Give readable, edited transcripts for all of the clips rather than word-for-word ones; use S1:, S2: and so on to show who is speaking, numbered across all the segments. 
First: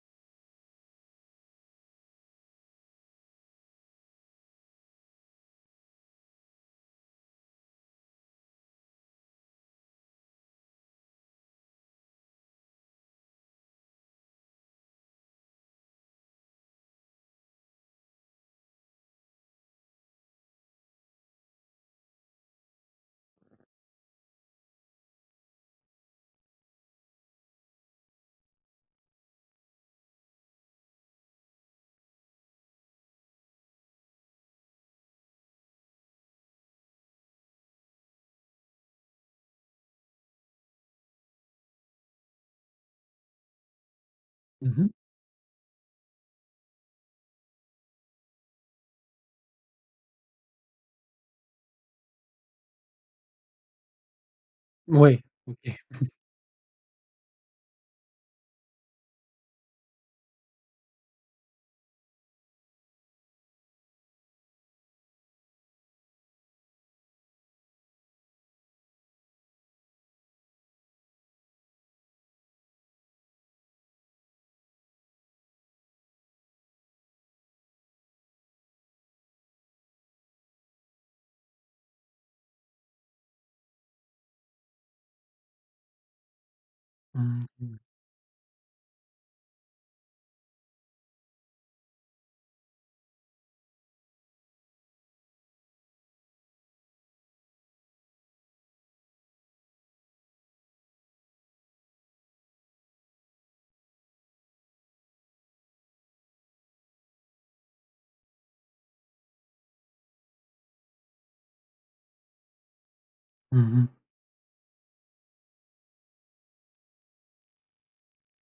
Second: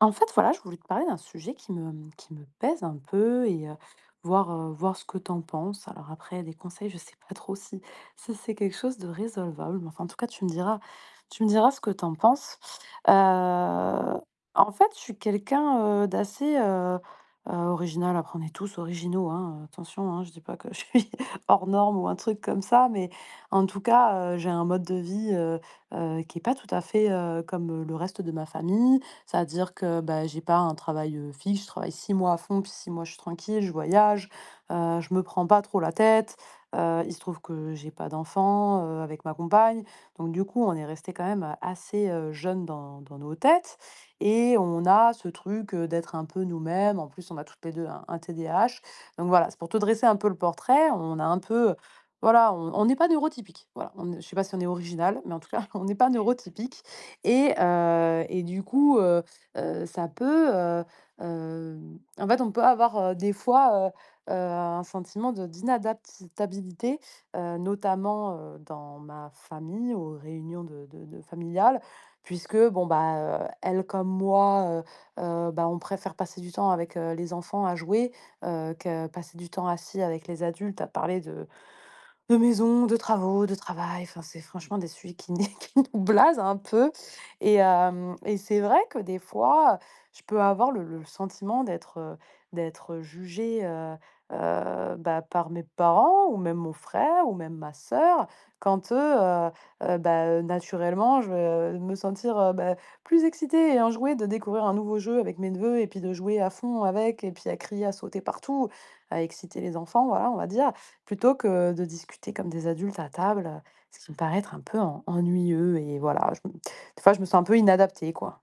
S1: En fait, voilà, je voulais te parler d'un sujet qui me pèse un peu et voir ce que t'en penses. Alors après, des conseils, je sais pas trop si c'est quelque chose de résolvable. Mais enfin, en tout cas, tu me diras ce que t'en penses. Euh, en fait, je suis quelqu'un d'assez original. Après, on est tous originaux, hein, attention, hein, je dis pas que je suis hors norme ou un truc comme ça, mais en tout cas, j'ai un mode de vie qui est pas tout à fait comme le reste de ma famille, c'est-à-dire que, bah, j'ai pas un travail, fixe. Je travaille 6 mois à fond, puis 6 mois je suis tranquille, je voyage, je me prends pas trop la tête. Il se trouve que j'ai pas d'enfant, avec ma compagne, donc du coup, on est resté quand même, assez, jeunes dans nos têtes et
S2: Mmh
S1: on
S2: mh.
S1: a ce truc, d'être un peu nous-mêmes. En plus, on a toutes les 2 un TDAH, donc voilà, c'est pour te dresser un peu le portrait. On a un peu, voilà, on n'est pas neurotypique. Voilà, on je sais pas si on est original,
S2: Ouais,
S1: mais en tout cas, on
S2: OK.
S1: n'est pas neurotypique. Et du coup, heu, ça peut, heu heu, en fait, on peut avoir, des fois, un sentiment de d'inadaptabilité, notamment, dans ma famille, aux réunions de familiales, puisque bon, bah, elles comme moi, bah, on préfère passer du temps avec, les enfants à jouer, que passer du temps assis avec les adultes à parler de maison, de travaux, de travail. Enfin, c'est franchement des sujets qui né qui nous blasent un peu,
S2: Mmh
S1: et
S2: mh.
S1: hem et c'est vrai que des fois, je peux avoir le sentiment d'être jugée, bah, par mes parents ou même mon frère ou même ma sœur, quand eux, bah, naturellement, je vais me sentir, bah, plus excitée et enjouée de découvrir un nouveau jeu avec mes neveux et puis de jouer à fond avec et puis à crier, à sauter partout, à exciter les enfants, voilà, on va dire, plutôt que de discuter comme des adultes à table,
S2: Mmh mh.
S1: ce qui me paraît être un peu en ennuyeux. Et voilà, je me des fois, je me sens un peu inadaptée, quoi.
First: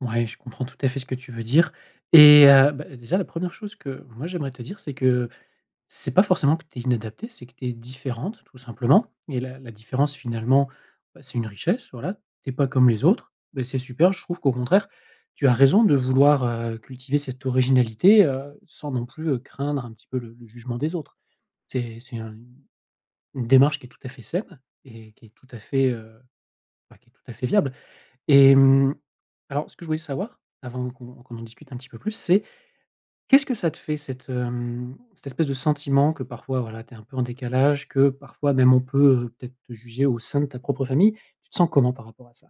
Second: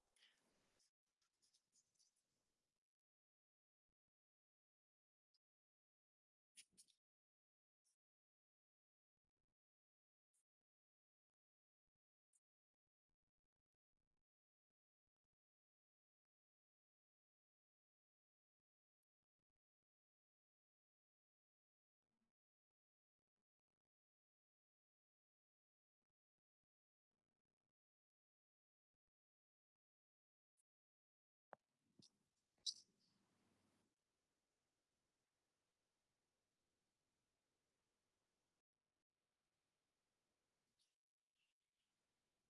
S2: Ouais, je comprends tout à fait ce que tu veux dire, et bah, déjà la première chose que moi j'aimerais te dire, c'est que c'est pas forcément que tu es inadaptée, c'est que tu es différente tout simplement. Et la différence, finalement, bah, c'est une richesse, voilà. Tu es pas comme les autres, beh, c'est super. Je trouve qu'au contraire, tu as raison de vouloir, cultiver cette originalité, sans non plus, craindre un petit peu le jugement des autres. C'est un une démarche qui est tout à fait saine et qui est tout à fait, bah, qui est tout à fait viable. Et mmh, alors ce que je voulais savoir, avant qu'on en discute un petit peu plus, c'est qu'est-ce que ça te fait, cette, cette espèce de sentiment que parfois, voilà, tu es un peu en décalage, que parfois même on peut, peut-être te juger au sein de ta propre famille? Tu te sens comment par rapport à ça?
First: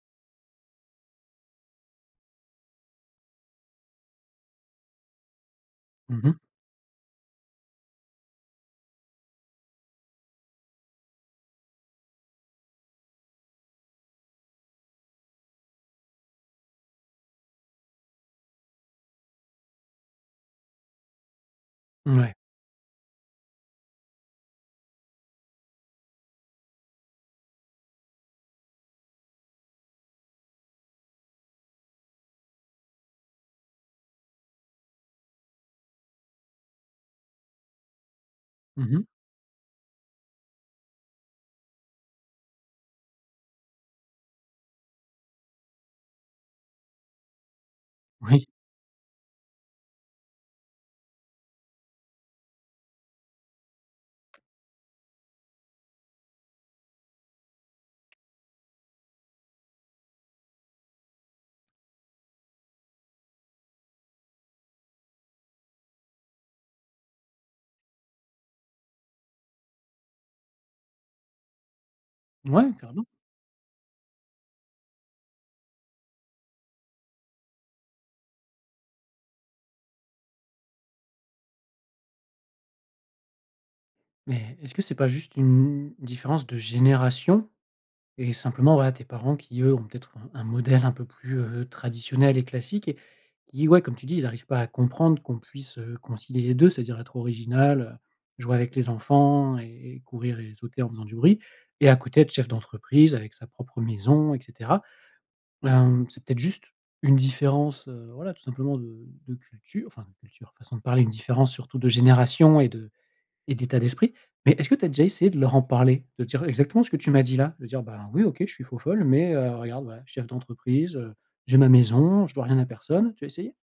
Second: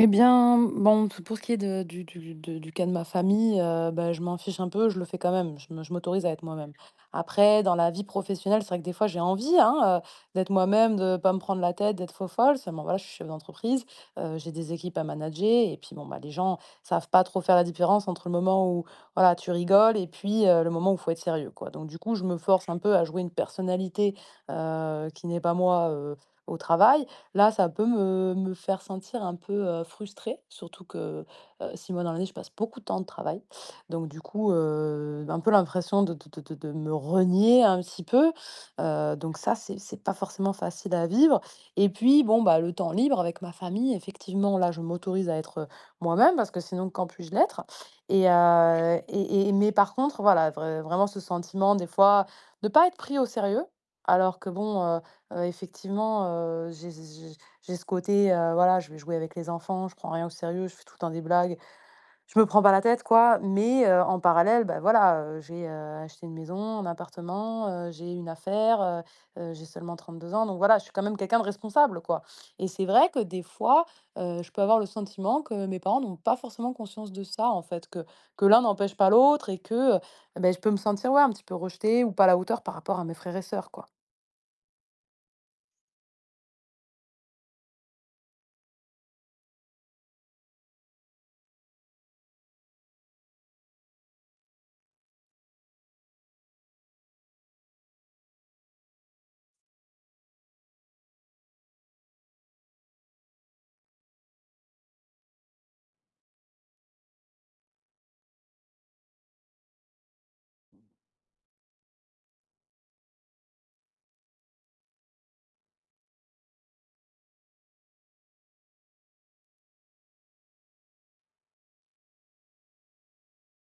S1: Eh bien, bon, p pour ce qui est de du de du cas de ma famille, bah, je m'en fiche un peu, je le fais quand même, je m'autorise à
S2: Mmh.
S1: être moi-même. Après, dans la vie professionnelle, c'est vrai que des fois j'ai envie, hein, d'être moi-même, de pas me prendre la tête, d'être faux folle. Seulement voilà, je suis chef d'entreprise, j'ai des équipes à manager et puis bon, bah, les gens savent pas trop faire la différence entre le moment où, voilà, tu rigoles et puis, le moment où faut être sérieux, quoi. Donc du coup, je
S2: Ouais.
S1: me force un peu à jouer une personnalité, qui n'est pas moi, au travail. Là, ça peut me faire sentir un peu, frustrée, surtout que, 6 mois dans l'année, je passe beaucoup de temps de travail. Donc du coup, un peu l'impression de me renier un petit peu,
S2: Mmh.
S1: donc ça, c'est pas forcément facile à vivre. Et puis, bon, bah, le temps libre avec ma famille, effectivement, là, je m'autorise à être moi-même, parce que sinon, quand puis-je l'être? Et
S2: Oui.
S1: heu et et mais par contre, voilà, vraiment ce sentiment des fois de pas être pris au sérieux, alors que bon, effectivement, j'ai ce côté, voilà, je vais jouer avec les enfants, je prends rien au sérieux, je fais tout le temps des blagues, je me prends pas la tête quoi. Mais, en parallèle, bah, voilà, j'ai, acheté une maison, un appartement, j'ai une affaire, j'ai seulement 32 ans, donc voilà, je suis quand même quelqu'un de responsable quoi. Et
S2: Ouais,
S1: c'est
S2: carrément.
S1: vrai que des fois, je peux avoir le sentiment que mes parents n'ont pas forcément conscience de ça en fait, que l'un n'empêche pas l'autre et que, beh, je peux me sentir, ouais, un petit peu rejetée ou pas à la hauteur par rapport à mes frères et sœurs quoi.
S2: Mais est-ce que c'est pas juste une différence de génération? Et simplement, voilà, tes parents qui, eux, ont peut-être un modèle un peu plus, traditionnel et classique, et qui, ouais, comme tu dis, ils arrivent pas à comprendre qu'on puisse, concilier les deux, c'est-à-dire être original, jouer avec les enfants et courir et sauter en faisant du bruit et à côté être chef d'entreprise avec sa propre maison et cetera. Hem, c'est peut-être juste une différence, voilà, tout simplement de culture, enfin de culture, façon de parler, une différence surtout de génération et de et d'état d'esprit. Mais est-ce que tu as déjà essayé de leur en parler? De dire exactement ce que tu m'as dit là? De dire: «Bah, oui, OK, je suis faux-folle, mais regarde, voilà, chef d'entreprise, j'ai ma maison, je dois rien à personne». Tu as essayé?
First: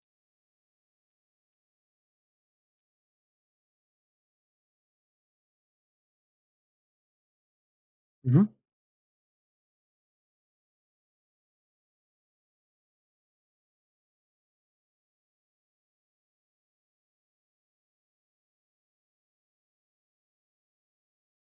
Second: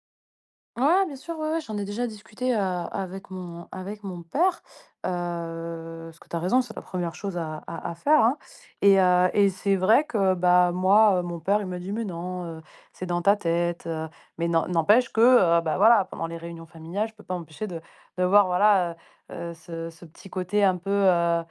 S1: Ouais, bien sûr, ouais, ouais, j'en ai déjà discuté, avec mon père, parce que tu as raison, c'est la première chose à faire,
S2: Mmh
S1: hein.
S2: mh.
S1: Et c'est vrai que, bah, moi, mon père, il m'a dit: «Mais non, c'est dans ta tête,» mais n'empêche que, bah, voilà, pendant les réunions familiales, je peux pas m'empêcher de voir, voilà, ce petit côté un peu,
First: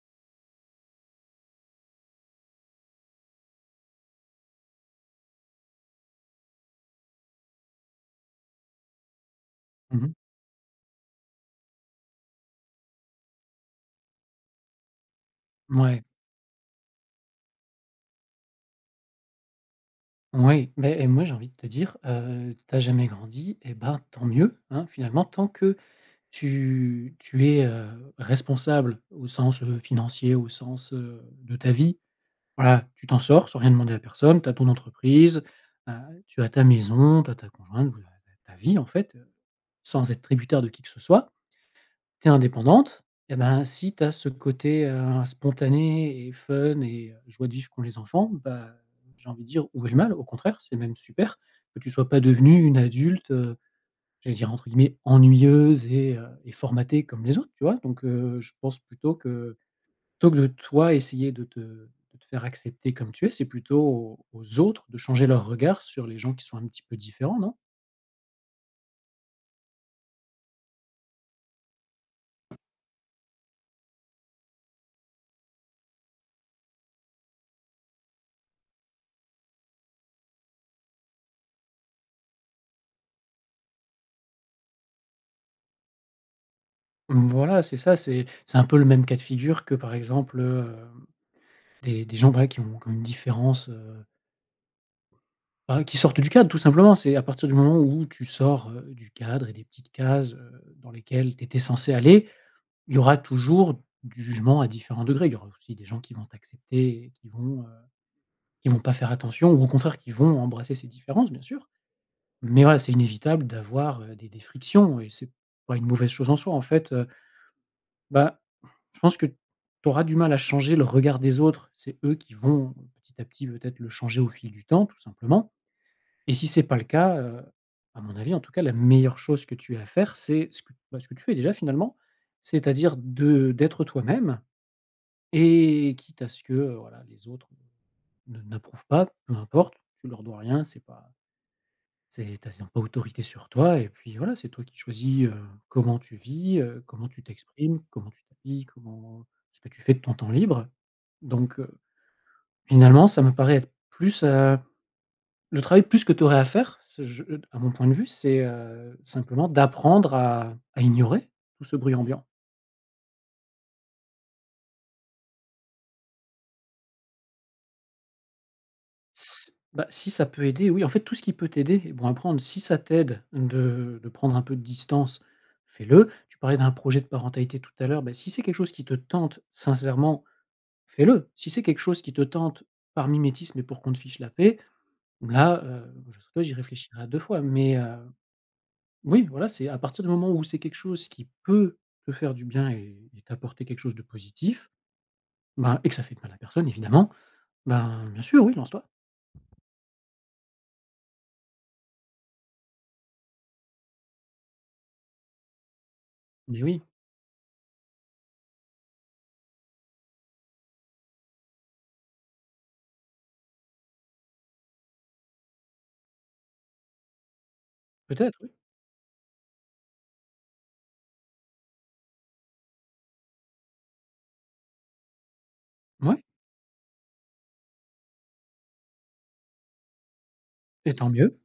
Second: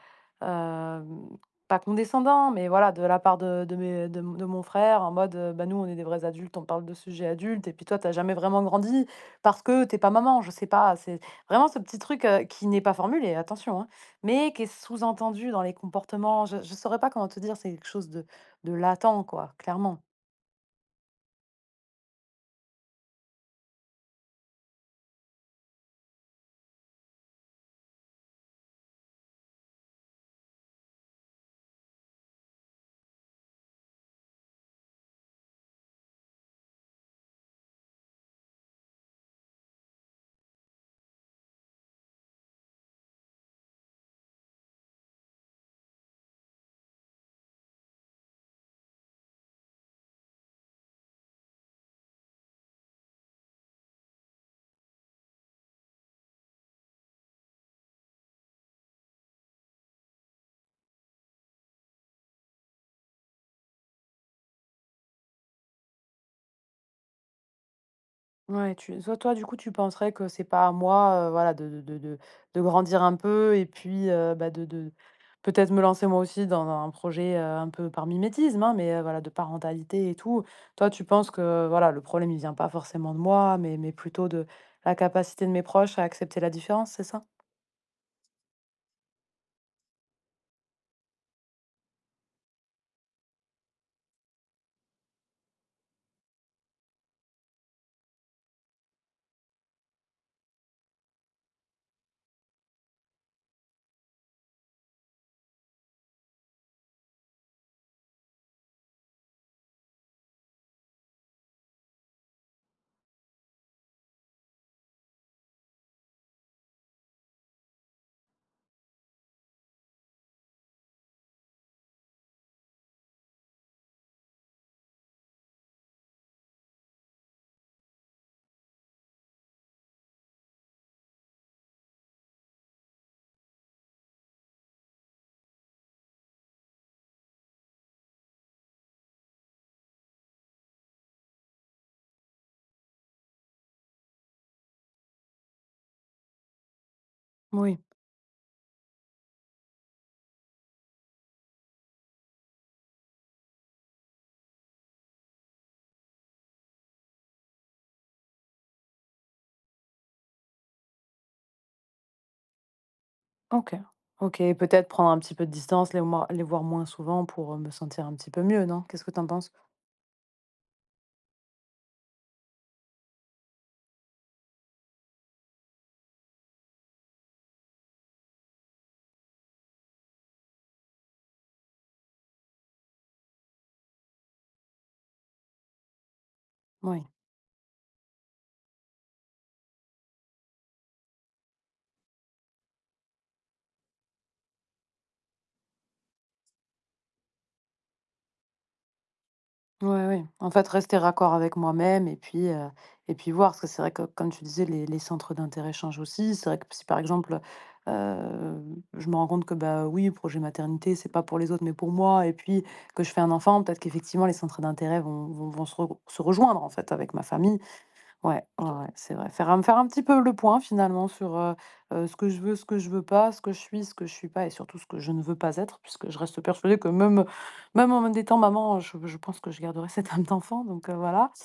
S1: hem, pas condescendant, mais voilà, de la part de mes de mon frère en mode, «Bah, nous, on est des vrais adultes, on parle de sujets adultes et puis toi, t'as jamais vraiment grandi». Parce que t'es pas
S2: Mmh,
S1: maman, je sais pas, c'est vraiment ce petit truc, qui n'est pas formulé, attention, hein, mais qui est sous-entendu dans les comportements. Je saurais pas comment te dire, c'est quelque chose de latent, quoi, clairement.
S2: oui, mais et moi, j'ai envie de te dire, tu jamais grandi et ben, tant mieux, hein, finalement, tant que tu es, responsable au sens, financier, au sens, de ta vie. Voilà, tu t'en sors sans rien demander à personne, tu as ton entreprise, tu as ta maison, tu as ta conjointe, vous avez ta vie en fait, sans être tributaire de qui que ce soit. Tu es indépendante, et ben, si tu as ce côté, spontané et fun et joie de vivre qu'ont les enfants, bah, j'ai envie de dire: «Où est le mal?» Au contraire, c'est même super que tu sois pas devenue une adulte, j'allais dire entre guillemets «ennuyeuse» et formatée comme les autres, tu vois? Donc je pense plutôt que. Plutôt que de toi essayer de te faire accepter comme tu es, c'est plutôt aux autres de changer leur regard sur les gens qui sont un petit peu différents, non?
S1: Ouais, tu soit toi, du coup, tu penserais que c'est pas à moi, voilà, de grandir un peu et puis, bah, de peut-être me lancer moi aussi dans un projet, un peu par mimétisme, hein, mais, voilà, de parentalité et tout. Toi, tu penses que, voilà, le problème, il vient pas forcément de moi, mais plutôt de la capacité de mes proches à accepter la différence, c'est ça?
S2: Mmh, voilà, c'est ça, c'est un peu le même cas de figure que, par exemple, des gens, voilà, qui ont qui une différence, bah, qui sortent du cadre tout simplement. C'est à partir du moment où tu sors, du cadre et des petites cases, dans lesquelles tu étais censé aller, il y aura toujours du jugement à différents degrés. Il y aura aussi des gens qui vont t'accepter et qui vont pas faire attention, ou au contraire qui vont embrasser ces différences, bien sûr. Mais voilà, c'est inévitable d'avoir, des frictions, et c'est pas une mauvaise chose en soi. En fait, bah, je pense que tu auras du mal à changer le regard des autres. C'est eux qui vont petit à petit peut-être le changer au fil du temps, tout simplement, et si c'est pas le cas, à mon avis en tout cas, la meilleure chose que tu as à faire, c'est ce que bah, ce que tu fais déjà finalement, c'est-à-dire de d'être toi-même, et quitte à ce que, voilà, les autres ne n'approuvent pas, peu importe, tu leur dois rien, c'est pas. C'est t'as as pas autorité sur toi, et puis voilà, c'est toi qui choisis, comment tu vis, comment tu
S1: Oui.
S2: t'exprimes, comment tu t'habilles, comment ce que tu fais de ton temps libre. Donc, finalement, ça me paraît être plus, le travail plus que tu aurais à faire, ce je à mon point de vue, c'est, simplement d'apprendre à ignorer tout ce bruit ambiant.
S1: OK. OK, et peut-être prendre un petit peu de distance, les moi les voir moins souvent pour, me sentir un petit peu mieux, non? Qu'est-ce que tu en penses?
S2: S bah, si ça peut aider, oui, en fait, tout ce qui peut t'aider, et bon, à prendre. Si ça t'aide de prendre un peu de distance, fais-le. Tu parlais d'un projet de parentalité tout à l'heure, bah, si c'est quelque chose qui te tente sincèrement, fais-le. Si c'est quelque chose qui te tente par mimétisme et pour qu'on te fiche la paix, là, je sais pas, j'y réfléchirai
S1: Oui.
S2: à 2 fois, mais oui, voilà, c'est à partir du moment où c'est quelque chose qui peut te faire du bien et t'apporter quelque chose de positif, ben et que ça fait de mal à personne évidemment, ben, bien sûr, oui, lance-toi.
S1: Oui, oui. En fait, rester raccord avec moi-même et puis voir. Parce que c'est vrai que, comme tu disais, les centres d'intérêt changent aussi. C'est vrai
S2: Mais
S1: que
S2: oui,
S1: si, par exemple, heu je me rends compte que, bah, oui, projet maternité, c'est pas pour les autres, mais pour moi, et puis que je fais un enfant, peut-être qu'effectivement les centres d'intérêt vont se rejoindre, en fait, avec ma famille.
S2: peut-être,
S1: Ouais,
S2: oui.
S1: ouais, ouais, c'est vrai. Faire un petit peu le point finalement sur, ce que je veux, ce que je veux pas, ce que je suis, ce que je suis pas, et surtout ce que je ne veux pas être, puisque je
S2: Mouais.
S1: reste persuadée que même en étant maman, je pense que je garderai cette âme d'enfant donc
S2: Et tant
S1: voilà.
S2: mieux.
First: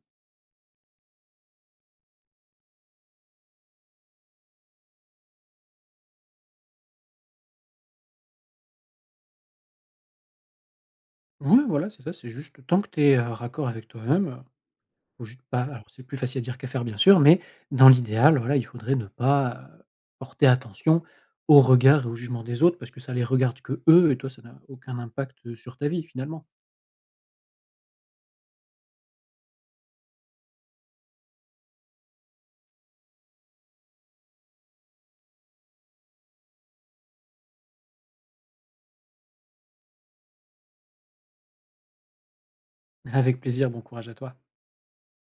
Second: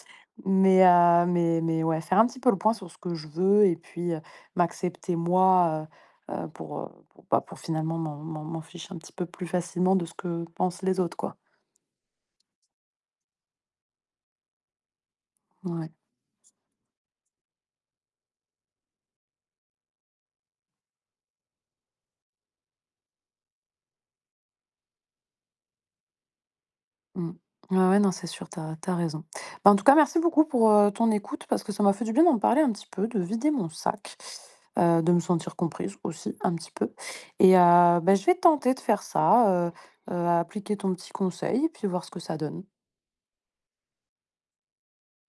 S1: Mais ouais, faire un petit peu le point sur ce que je veux et puis, m'accepter moi, pour finalement m'en fiche un petit peu plus facilement de ce que pensent les autres, quoi.
S2: Ouais, voilà, c'est ça, c'est juste tant que tu es, raccord avec toi-même, faut juste pas, alors
S1: Ouais.
S2: c'est plus facile à dire qu'à faire bien sûr, mais dans l'idéal, voilà, il faudrait ne pas, porter attention au regard et au jugement des autres parce que ça les regarde que eux et toi, ça n'a aucun impact, sur ta vie finalement.
S1: Mmh. Ouais, ouais, non, c'est sûr, t'as raison. Bah, en tout cas, merci beaucoup pour, ton écoute, parce que ça m'a fait du bien d'en parler un petit peu, de vider mon sac, de me sentir comprise aussi un petit peu, et bah, je vais tenter de faire ça, appliquer ton petit conseil et puis voir ce que ça donne.
S2: Avec plaisir, bon courage à toi.